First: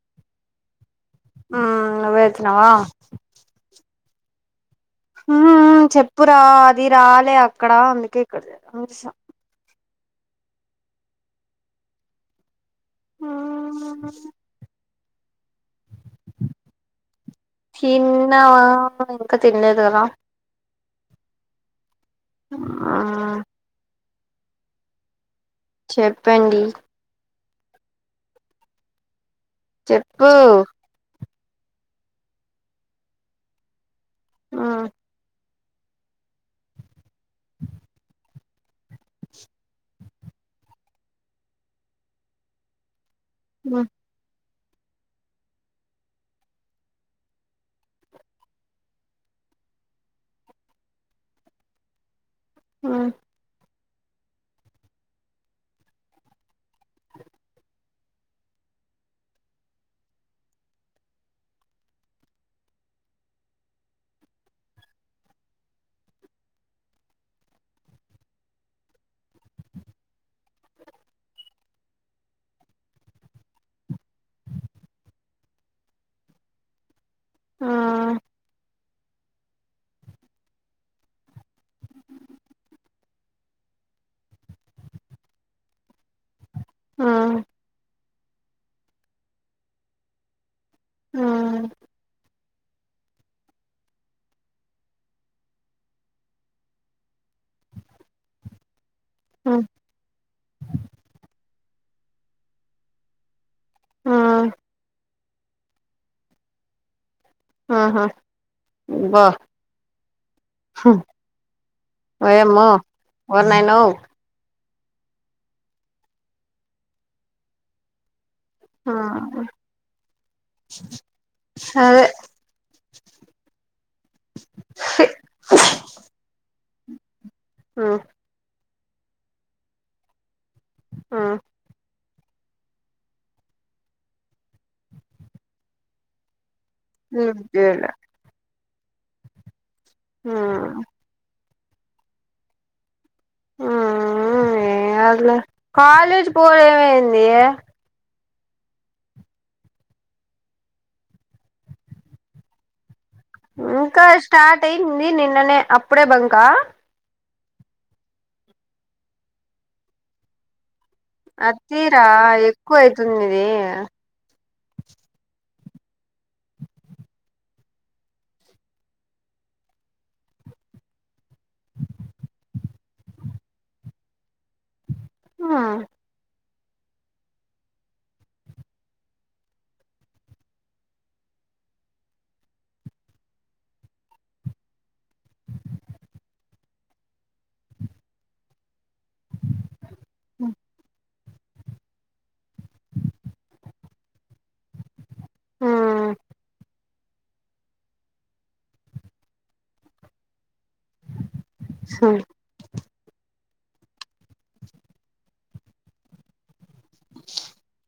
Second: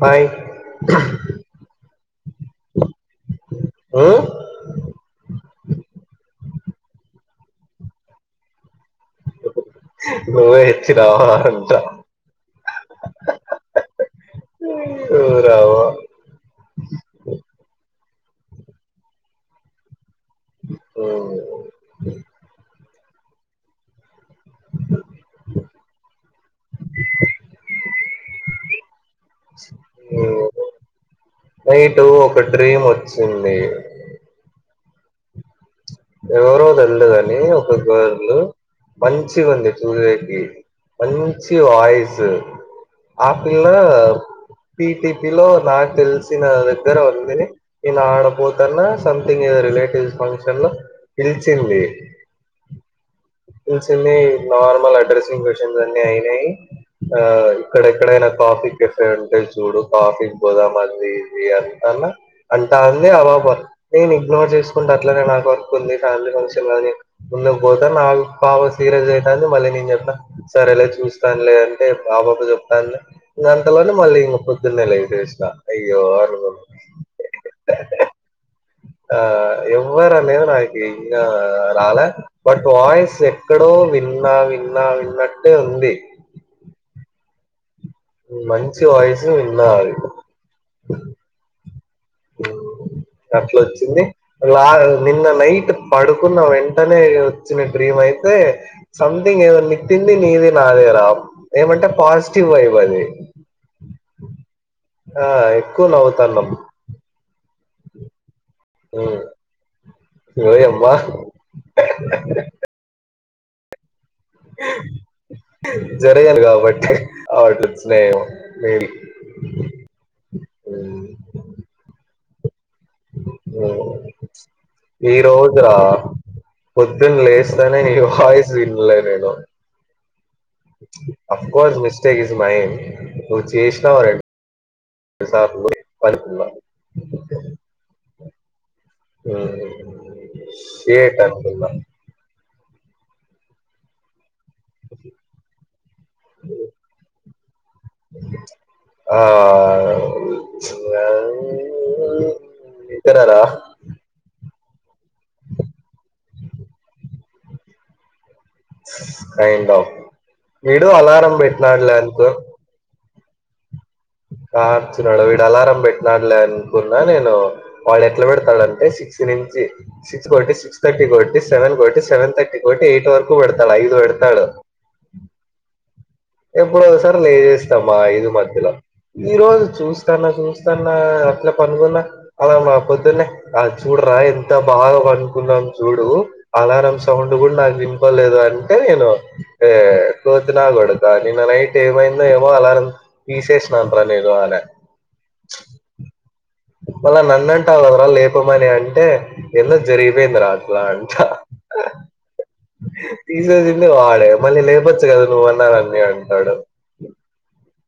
Hi ఉమ్ నువ్వే అచ్చినవా? ఉం? ఉమ్ చెప్పురా అది రాలే అక్కడ అందుకే ఇక్కడ చే నువ్వే ఇచ్చనావా అంట ఉమ్ రావ తిన్నా ఇంకా తినలేదు కదా? మ్మ్ ఆ చెప్పండి? చెప్పు నైటు ఒక డ్రీమ్ వచ్చింది. ఆ ఎవరో తెల్దు గని, ఒక గర్లు మంచిగుంది చూసేకి, మంచి వాయిస్ ఆ పిల్ల మ్మ్ పి టి పి లో నాకు తెలిసిన దగ్గర ఉంది. నేను ఆడపోతన్నా సంథింగ్ ఏదో రిలేటివ్స్ ఫంక్షన్ లో పిలిచింది. ఉమ్ పిలిసింది నార్మల్ అడ్రస్సింగ్ కొషెన్స్ అన్ని అయినయ్. ఆ ఇక్కడెక్కడైనా కాఫీ కెఫే ఉంటే చూడు, కాఫీ పోదామంది ఇది అది అన్న అంటా అంది, అనాబర్ నేను ఇగ్నోర్ చూసుకుంట అట్లనే మాట్ అంది కాలు కలిసినాది, ఉందక పోత నాకు పాప సీరియస్ అవుతాంది, మళ్ళీ నేను చెప్పన సరేలే చూస్తాను లే అంటే ఆ పాబ చెప్తాన్ది లె ఇగ అంతలోనే మళ్ళీ ఇంగ పొద్దున్నె లైట్ ఏస్నా అయ్యో అనుకున్ ఉమ్ ఆ ఎవ్వర లేవు నాకి ఇంగా రాల బట్ వాయిస్ ఎక్కడో విన్నా, విన్నా, విన్నట్టే ఉంది. ఉమ్ మంచి వాయిస్ విన్న ఉమ్ అట్ల ఒచ్చింది ఆ నిన్న నైట్ పడుకున్న వెంటనే వచ్చిన డ్రీమ్ అయితే సంథింగ్ ఏదో మ్మ్ నెట్టింది నీది నాదేరా ఏమంటే పాజిటివ్ వైబ్ అది ఆ ఆ ఎక్కువ నవ్వుతాన్నం ఆహ ఉమ్ ఓయమ్మ ఓయమ్మో ఓరి నాయనో జరిగాలి కాబట్టి ఆడోచ్చినాయేమో ఆ మేబీ సరే ఈ రోజు రా పొద్దున్న లేస్తానే నీ మ్మ్ వాయిస్ విన్లే నేను of course miss. Mistake is mine నువ్వు చేసినావ్ అనట్లే [unintelligible] ఇ గేలా. మ్మ్ సిఏట అనుకుందాం. ఆహ్ ఏం కాదులే కాలేజ్ పోతే ఏం అయింది ఆహ్ వచ్చు [unintelligible] ఇక్కడ రా. ఇంకా స్టార్ట్ అయింది నిన్ననే అప్పుడే బంక్ ఆహ్. కైండ్ ఆఫ్ మీరు అలారం. మీరు ఇట్లా అట్లా అతిరా అనుకొని. ఎక్కువ అవుతుంది మీది. ఆహ్ కుర్చున్నాడు వీడు అలారం పెట్టినాడులే అనుకున్నా నేను. వాడు ఎట్లా పెడతాడంటే సిక్స్ నుంచి సిక్స్ బట్టి సిక్స్ థర్టీకి పెట్టి సెవెన్ కొకటి సెవెన్ థర్టీ కొకటి ఎయిట్ వరకు పెడతాడు ఐదు పెడుతాడు. ఆహ్. ఎప్పుడోకసారి లేస్తాం మా ఐదు మధ్యలో. ఈ రోజు చూస్తాన్న చూస్తాన్న అట్లా పనుకున్న అలారం మా పొద్దున్నే. ఆహ్ చూడరా ఎంత బాగా పనుకున్నాం చూడు. అలారం సౌండ్ కూడా నాకు వినపడలేదు అంటే నేను ఆహ్ కోతి నాకోడుదు కానీ నిన్న నైట్ ఏమైందో ఏమో అలారం తీసేసిన రా నేను అనే. మళ్ళా నన్ను అంటావు కదరా లేపమని అంటే ఏందో జరిగిపోయింది రా అట్లా అంట సాయిన. తీసేసింది వాడే మళ్ళీ లేపోచ్చు కదా నువ్వు అన్నా అనీ అంటాడు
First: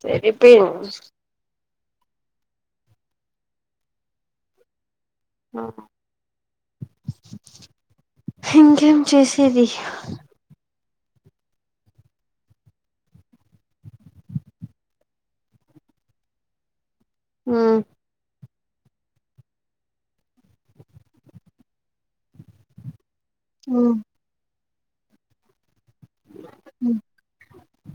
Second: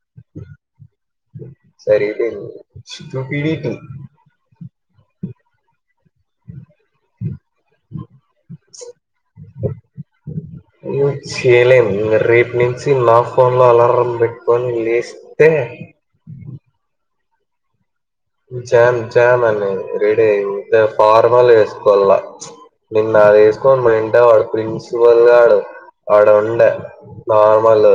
సరిపోయింది. సరిపోయింది నువ్వు టీవీ చూడు. ఉమ్ ఇంకేం చేసేది. నువ్వు చేయలేము రేపు నుంచి నా ఫోన్ లో అలారం పెట్టుకొని లేసి. తె ఉమ్. ఉమ్ శామ్ శామ్ అని అన్నాడు రెడీ అయింది ఫార్మల్ వేసుకోవాల ప్చ్. నిన్న అది వేసుకోని మా వేంట వాడు ప్రిన్సిపల్గాడు. అడ అది ఉండే ఫార్మల్.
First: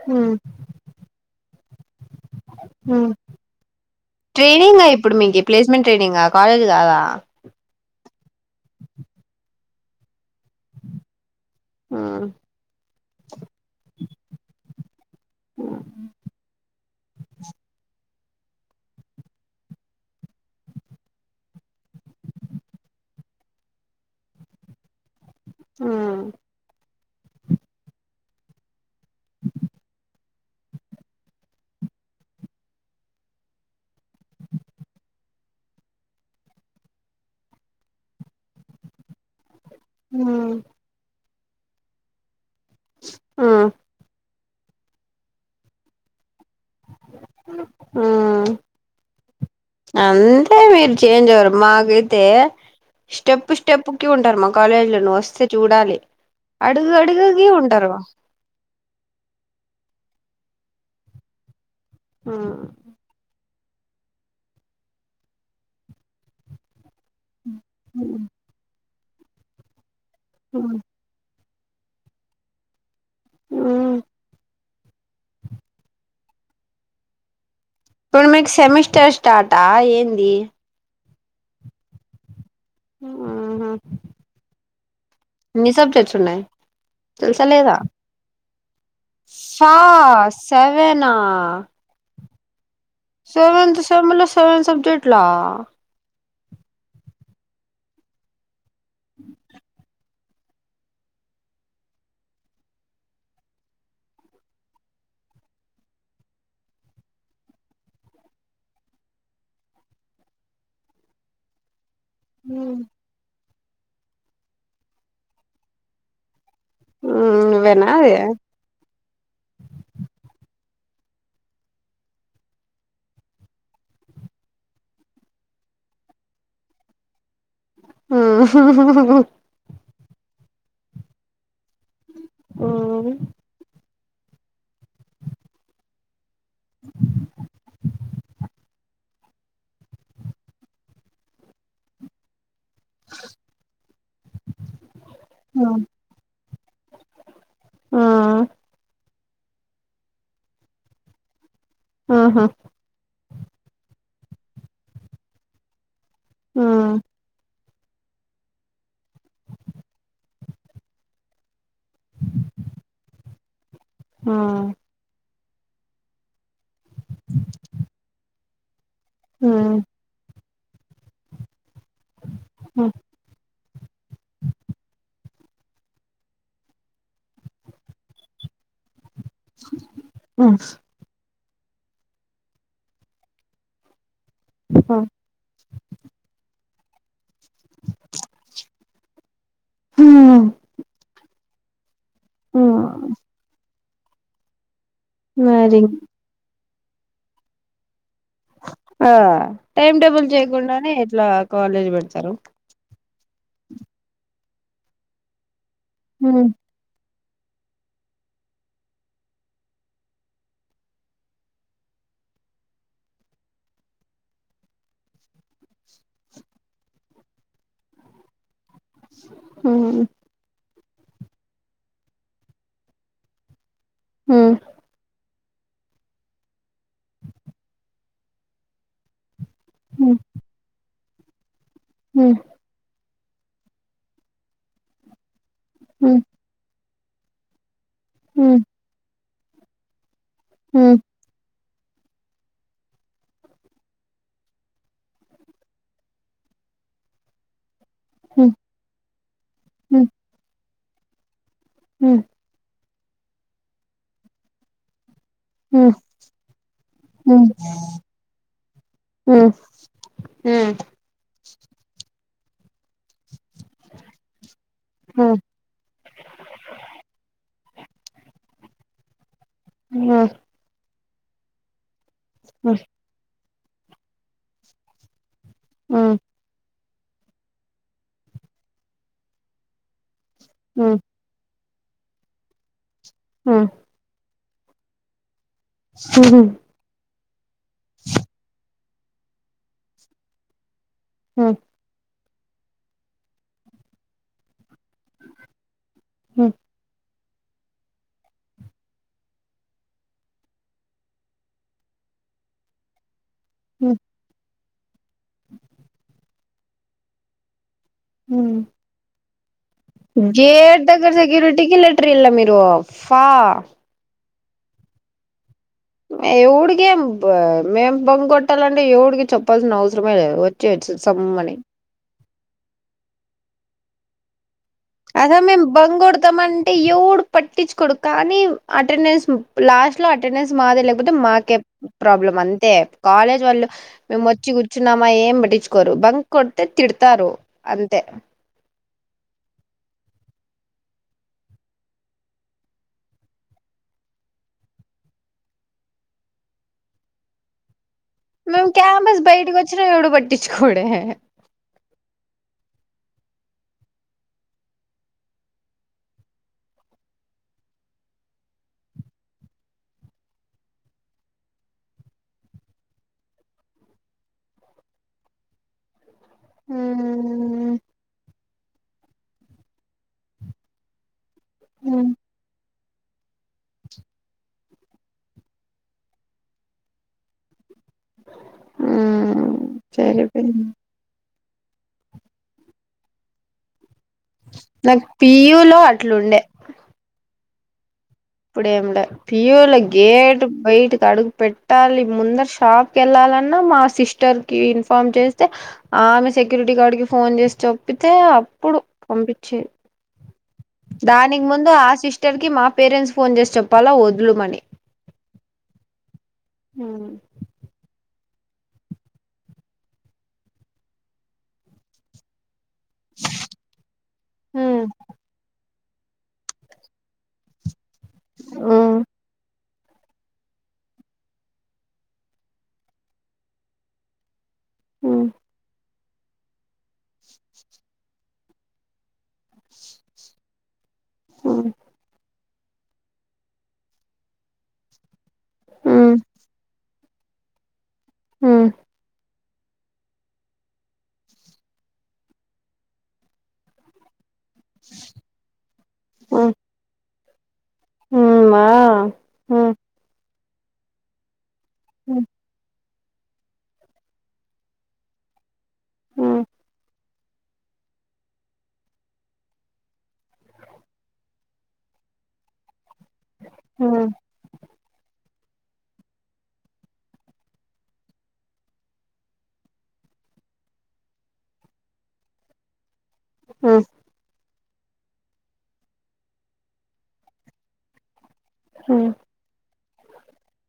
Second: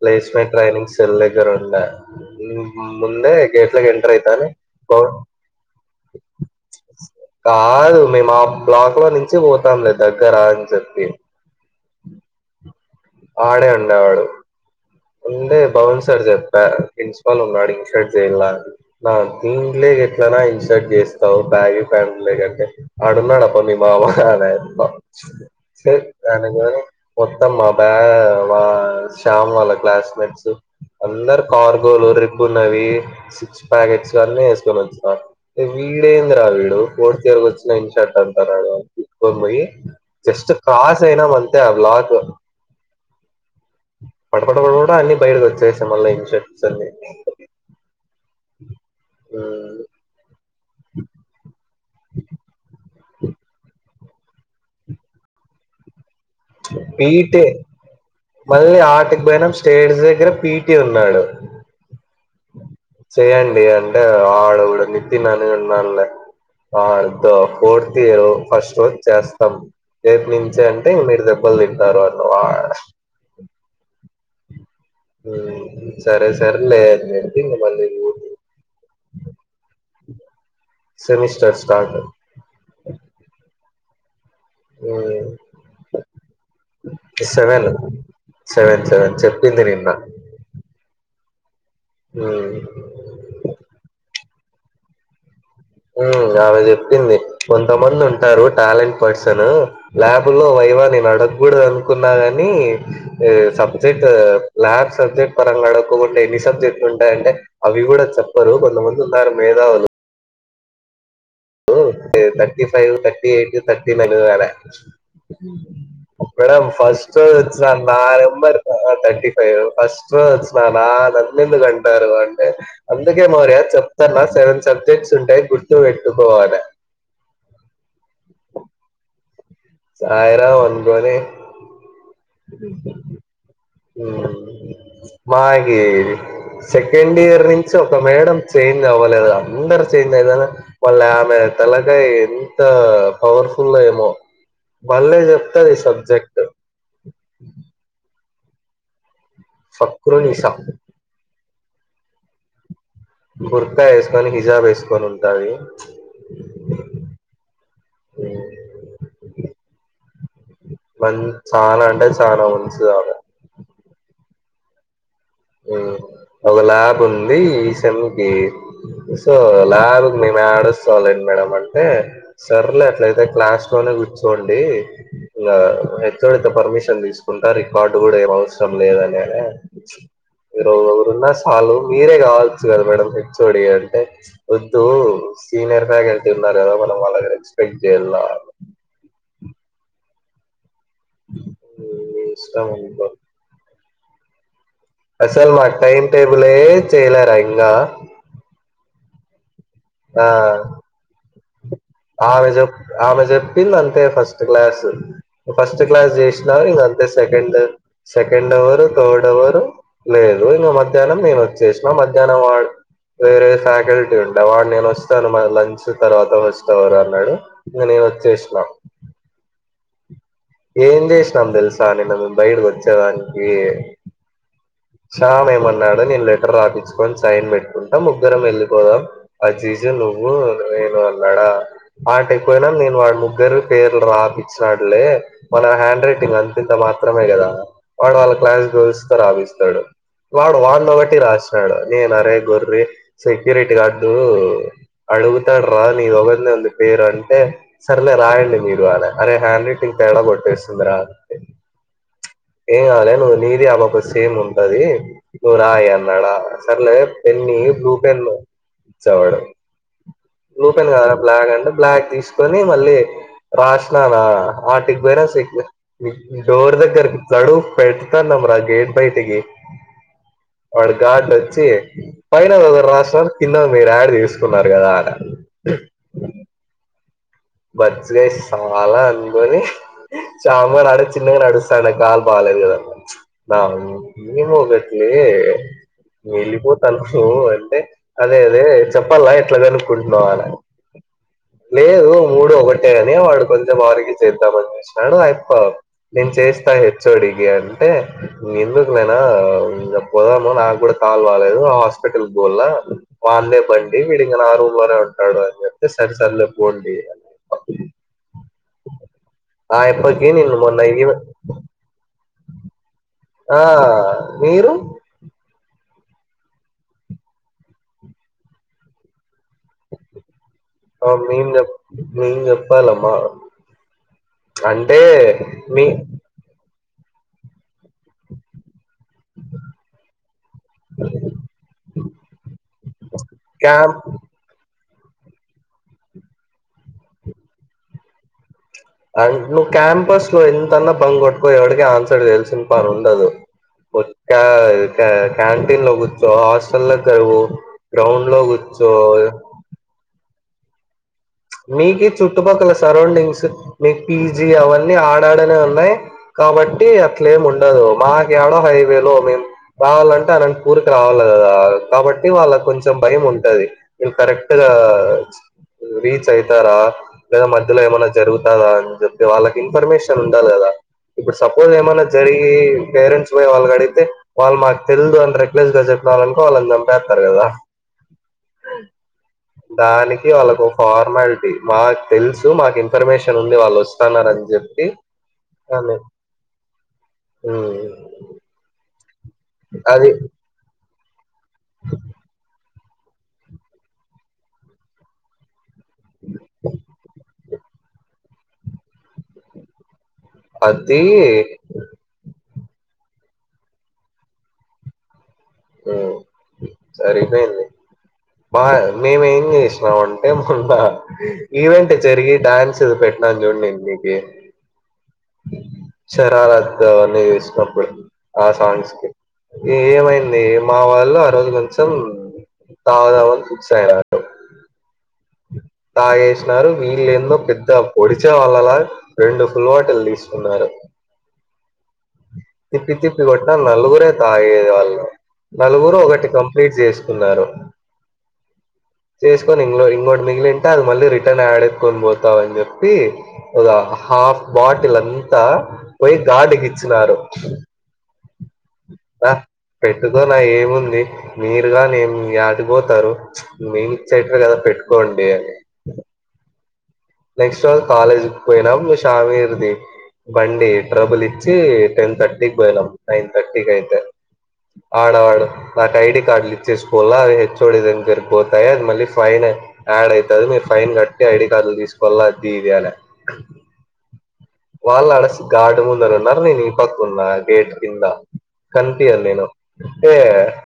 ప్లేస్మెంట్ ట్రైనింగ్ సెల్ దగ్గర ఉండే ముందే గ ట్రైనింగ్ గా ఇప్పుడు మీకు ప్లేస్మెంట్ ట్రైనింగ్ గా కాలేజ్ కాదా. కాదు మేము ఆ బ్లాక్ లో నుంచి పోతాంలే దగ్గర అని చెప్పి. ఉమ్. ఆడే ఉండేవాడు. ఉందే బాన్ సార్ చెప్ప ప్రిన్సిపాల్ ఉన్నాడు ఇన్ షర్ట్ చేయలా. ఆహ్ దీంట్లోకి ఎట్లన్నా ఇన్ షర్ట్ చేస్తావు బ్యాగీ ప్యాంట్ లేగి అంటే అడున్నాడప్ప నీ మామ అన్నాడు. సే అని మొత్తం మా బ్యాగ్ శ్యామ్ వాళ్ళకు. క్లాస్మేట్స్ అందరు కార్గోలు రిపునవి. సిక్స్ ప్యాకెట్స్ అన్ని వేసుకొని వచ్చారు. వీడేంది రా వీడు ఫోర్త్ ఇయర్ వచ్చిన ఇన్ షర్ట్ అంటన్నాడు ఇప్పుకొని బోయి జస్ట్ క్రాస్ అయినా మంతే ఆ బ్లాక్ ఆ పటపట పట అన్ని బయటకి వచ్చేసినయ్ మళ్ళ ఇన్షెట్స్ అన్ని ఆ అంతే మీరు చేంజ్ అవ్వరు మాకే తే స్టెప్ స్టెప్ కి ఉంటారు మా కాలేజీలో నువ్వు వస్తే చూడాలి అడుగు పీటే అడుగుకి ఉంటారు మళ్ళీ ఆటికిబోయినం స్టేజి దగ్గర పీటీ ఉన్నాడు ఆ చెయ్యండి అంటే ఆడ గూడా నితిన్ అనే ఉన్నాడులే ఆడు ఫోర్త్ ఇయర్ ఫస్ట్ రోజు చేస్తాం రేప్ నుంచే అంటే మీరు ద మళ్ళీ తర్వాత వాడ్ ఉమ్ ఉమ్ సరే సరేలే అని జెప్పి ఇగ మళ్ళీ ఇప్పుడు మీకు సెమిస్టర్ స్టార్టా ఏంది సెమిస్టర్ స్టార్ట్ ఉమ్ హు ఎన్ని సబ్జెక్ట్స్ ఉన్నాయి తెలుసా సెవెన్ లేదా సెవెన్ సెవెన్ చెప్పింది సా సెవెనా ఉమ్ సెవెంత్ సెమ్ లో సెవెన్ సబ్జెక్టు లా ఉమ్ ఆమె జెప్పింది కొంతమంది ఉంటారు టాలెంట్ పర్సను లా బ్ లో వైవా నేను అడగూడదు అనుకున్నా గాని సబ్జెక్ట్ ల్యాబ్ సబ్జెక్ట్ పరంగా అడక్కపోతే ఎన్ని సబ్జెక్ట్లు ఉంటాయంటే అవి గూడా చెప్పరు కొంద మంది ఉన్నారు మేధావులు ఏ thirty five thirty eight thirty nine madam first వచ్చిన నువ్వేనా నా అది నెంబర్ ఆ థర్టీ ఫైవ్ ఫస్ట్ రోజు వచ్చి నా నన్ను ఎందుకు అంటారు అంటే అందుకే మొరియా చెప్తున్న సెవెన్ సబ్జెక్ట్స్ ఉంటాయి గుర్తుపెట్టుకోవాలే ఉమ్ హు హు సాయిరాం అనుకొని ఉమ్ మాకి సెకండ్ ఇయర్ నుంచి ఒక మేడం చేంజ్ అవ్వలేదా అందరు చేంజ్ అయితారు వాళ్ళ ఆమె తలకాయ ఎంత పవర్ఫుల్ ఏమో బల్లె జెప్తది సబ్జెక్ట్ ఆ సక్రోనిసా ఆహా బుర్కా యేసుకొని హిజాబ్ యేసుకొని ఉంటాది ఉమ్ ఉమ్ మంచ్ చాలా అంటే చాలా మంచిది ఆవిడ ఆ ఉమ్ వాళ్ళ ల్యాబ్ ఉంది ఈ సమ్ కి సో ల్యాబ్ కి మేం య్యాడ వస్తాం లేండి మేడం అంటే సరేలే ఆహా. అట్లయితే క్లాస్ లోనే కూర్చోండి ఇంగ హెచ్ఓడి తో పర్మిషన్ దీసుకుంటా రికార్డు గూడా ఏం అవసరం లేదని మీరు ఒకరున్నా సాలు మీరే కావచ్చు కదా మేడం హెచ్‌ఓడి అంటే వొద్దు సీనియర్ ఫ్యాకల్టీ ఉన్నారు కదా మనం వాళ్ళ్ రెస్పెక్ట్ చెయ్యలా అ నీ ఇష్టం ఇంగ అసలు మా మరి టైమ్ టేబులే చేయలేరా ఇంగా ఆ టైమ్ ఆ! టేబుల్ చేయకుండానే ఎట్లా కాలేజ్ పెడతారు ఆమె చెప్ ఆమె చెప్పింది అంతే ఫస్ట్ క్లాస్ ఫస్ట్ క్లాస్ చేసినారు ఇంగ అన్ ఇంగ second second hour third hour లేదు ఇంగ మధ్యాహ్నం నేను వచ్చేసిన మధ్యాహ్నం వా వేరే ఫ్యాకల్టీ ఉండ వాన్ నేను వస్తాను మా లంచ్ తర్వాత ఫస్ట్ అవర్ అన్నాడు ఇంగ నేను వచ్చేసినా ఆ ఏం చేసినామ్ తెల్సా నిన్న బయడ్కి వచ్చేదానికి హ్మ్ శామ్ ఏమన్నాడు నేను లెటర్ రాపించుకోని సైన్ పెట్టుకుంటాం ముగ్గురం వెళ్ళిపోదాం అజీజు నువ్వు నేను అన్నాడా ఆటికిపోయినాం నేను వాడ్ ముగ్గురు పేర్లు రాపిచ్చినాడులే మన హ్యాండ్ రైటింగ్ అంత ఇంత మాత్రమే కదా వాడు వాళ్ళ క్లాస్ గర్ల్స్ తో రాపిచ్చినాడు వాడు వాన్ ది ఒకటి రాస్ కా నేన్ అరే గొర్రీ సెక్యూరిటి గార్డు అడుగుతారు రా నీది ఓగనే ఉంది పేరు అంటే సర్లే రాయండి మీరు అనా అరే హ్యాండ్ రైటింగ్ తేడా కొట్టేస్తుంది రా అంటి మ్ ఏం కద్లే నువ్వు నీది ఆ పాపా ది సేమ్ ఉంటది నువ్ రాయి అన్నాడా సర్లే పెన్ని బ్లూ పెన్ ఇచ్చా వాడు బ్లూ పెన్ కద్ రా అంటే బ్లాక్ తీస్ కొని మళ్ళీ రాసినాన ఆటికి పోయిన సేక్ డోర్ దెగ్గర ఇట్లా అడుగు పెడతానం రా గేట్ బయటికి ఇంగా వాడు ఘాట్ వచ్చి పైనది ఒకరు రాసిన కింద మీరు యాడ్ చేసుకున్నారు కదా అనా ఆ బచ్చగాయ్ సాలా అనుకోని శామ్ గాడ్ ఆడ వచ్ చిన్నగా నడుస్తా ఉన్న కాలు బాలేదు కదన్న నం ఏదో ఒకట్లే వెళ్ళిపోతాన్నావు అంటే అదే అదే చెప్పాలా ఎట్లా కనుక్కుంటున్నావు అని అ లేదు మూడు ఒకటే అని వాడు కొంచెం ఆర్గ్యూ చేేద్దాం అని చూస్ నాడు అయప్ప నేను చేస్తానిట్ చూడి ఇగ అంటే ఎందుకు నానా ఇంగ పోదాము నాకు కూడా కాల్ బాలేదు హాస్ స్పిటల్ పోలా వాళ్లే బండి వీడి ఇంగ నా రూమ్ లోనే ఉంటాడు అని చెప్తే సరిసర్లే పోండి హ్మ్ ఆ అయప్ప కి నిన్న దగ్గర మొన్నయిను సెక్యూరిటీకి లెటర్ ఇల్ల మీరు ఫా ఆ మీరు ఎవుడికి ఏం మేం బంక్ కొట్టాలంటే ఏవడికి చెప్పాల్సిన అవసరమే లేద్ వ ఆ మేం చెప్ మేం చెప్పాలమా అంటే మీ తం అంటే ఎవడు పట్టించుకోడు కానీ అటెండెన్స్ లాస్ట్ లో అటెండెన్స్ మాదే లేకపోతే మాకే ప్రాబ్లం అంతే కాలేజ్ వాళ్ళు క్యాంప్ మేము వచ్చి కూర్చున్నామా ఏం పట్టించుకోరు బంక్ కొడితే తిడతారు అంతే అన్ నువ్వు క్యాంపస్ లో ఎంతన్నా బం కొట్టుకో ఎవడికి ఆన్సర్ చేయాల్సిన పని ఉండదు [unintelligible] క్యాంటీన్ లో కూర్చో హాస్టల్ దగ్గరి పో గ్రౌండ్ లో కూర్చో చ్చిన ఎవడు పట్టించుకోడు మీకీ చుట్టుపక్కల సరౌండింగ్స్ మీకు పీజీ అవన్నీ ఆడాడనే ఉన్నాయి కాబట్టి అట్లేమి ఉండదు మాకి ఆడ హైవేలో మేం రావాలంటే అనంతపూర్ కి రావాల కదా కాబట్టి వాళ్ళకి కొంచెం భయం ఉంటది. ఇల్ కరెక్ట్ గా తయితారా లేదా ఉమ్ మధ్యలో ఏమైన్నా జరుగుతాదా అని చెప్పి వాళ్ళకి ఇన్ఫర్మేషన్ ఉండాల కదా. ఇప్పుడు సపోజ్ ఏమన్నా ఉమ్ జరిగి పేరెంట్స్ పోయి వాళ్ళనీ అడిగితే వాళ్ళు మాకు తెలుదు అని రెక్లెస్ గా చెప్పినళ్నుకో వాళ్ళని చంపేస్తారు కదా. ఉమ్, దానికి వాళకు సరిపోయింది ఫార్మాలిటీ మాకు తెలుసు, మాకు ఇన్ఫర్మేషన్ ఉంది వాళ్ళు వస్. స్తన్నారని అని చెప్పి నాకు పియులో అట్లుండే హు పియూల గేట్ బయటకి అడుగు పెట్టాలి ముంద షాప్ కి వెళ్ళాలన్నా మా సిస్టర్ కి ఇన్ఫార్మ్ చేస్తే ఆమె సెక్యూరిటీ గార్డ్ కి ఫోన్ చేసి చెప్పితే అప్పుడు పంపించే. అది దానికి ముందు ఆ సిస్టర్ కి మా పేరెంట్స్ ఫోన్ చేసి చెప్పాల వద్లుమని. హా సరిపోయింది బా మేమేం చేసినాము అంటే మొన్న ఈవెంట్ జరిగి డ్యాన్స్ ది పెట్టినాను చూడు నేను నీకి హు శరారద్దు అవన్నీ తీసినప్పుడు ఆ సాంగ్స్ కు ఏమైంది మా వాళ్ళు ఆ రోజు కొంచెం తాగుదామని ఫిక్స్ అయ్యినట్టు హ్ తాగేసినారు వీళ్ళు ఏందో పెద్ద పొడిచేవాళ్ళలా రెండు ఫుల్ వాటిల్ తీసుకున్నారు హు తిప్పి తిప్పి కొట్టన నలుగురే తాగేది వాళ్ళు నలుగురు ఒకటి కంప్లీట్ చేసుకున్నారు హ్మ్ చేసుకొని ఇంగ్లో ఇంకోటి మిగిలింటే అది మళ్ళీ రిటర్న్ యాడ్ ఎయికొని పోతా అని చెప్పి ఒక హాఫ్ బాటిల్ అంతా పోయి గార్డ్ కిచ్చినారు హుమ్మా హు పెట్టుకో నా ఏముంది మీరుగానేమి యాడిపో మీనే చెటర్ కదా పెట్టుకోండి అని హు నెక్స్ట్ రోజు కాలేజ్ కి పోయినాం షామ్ ఇరుది బండి ట్రబుల్ ఇచ్చి టెన్ థర్టీకి పోయిలాం నైన్ థర్టీకి అయితే ఆడ్ ఆడ్ వాటి ఐడి కార్డ్లు ఇచ్చేసుకొల్ల అవి హెచ్ ఓ డి దన్ పెరి పోతాయి అది మళ్ళీ ఫైన్ యాడ్ అయితది మీరు ఫైన్ కట్టి ఐడి కార్డులు తీసుకోవాల అది ఇది అన హ్ వాళ్ళు అడసి గాడ్ ముందర ఉన్నారు. నేను ఈ పక్క ఉన్నా గేట్ కింద. మా కనీపీయను నేను అంటే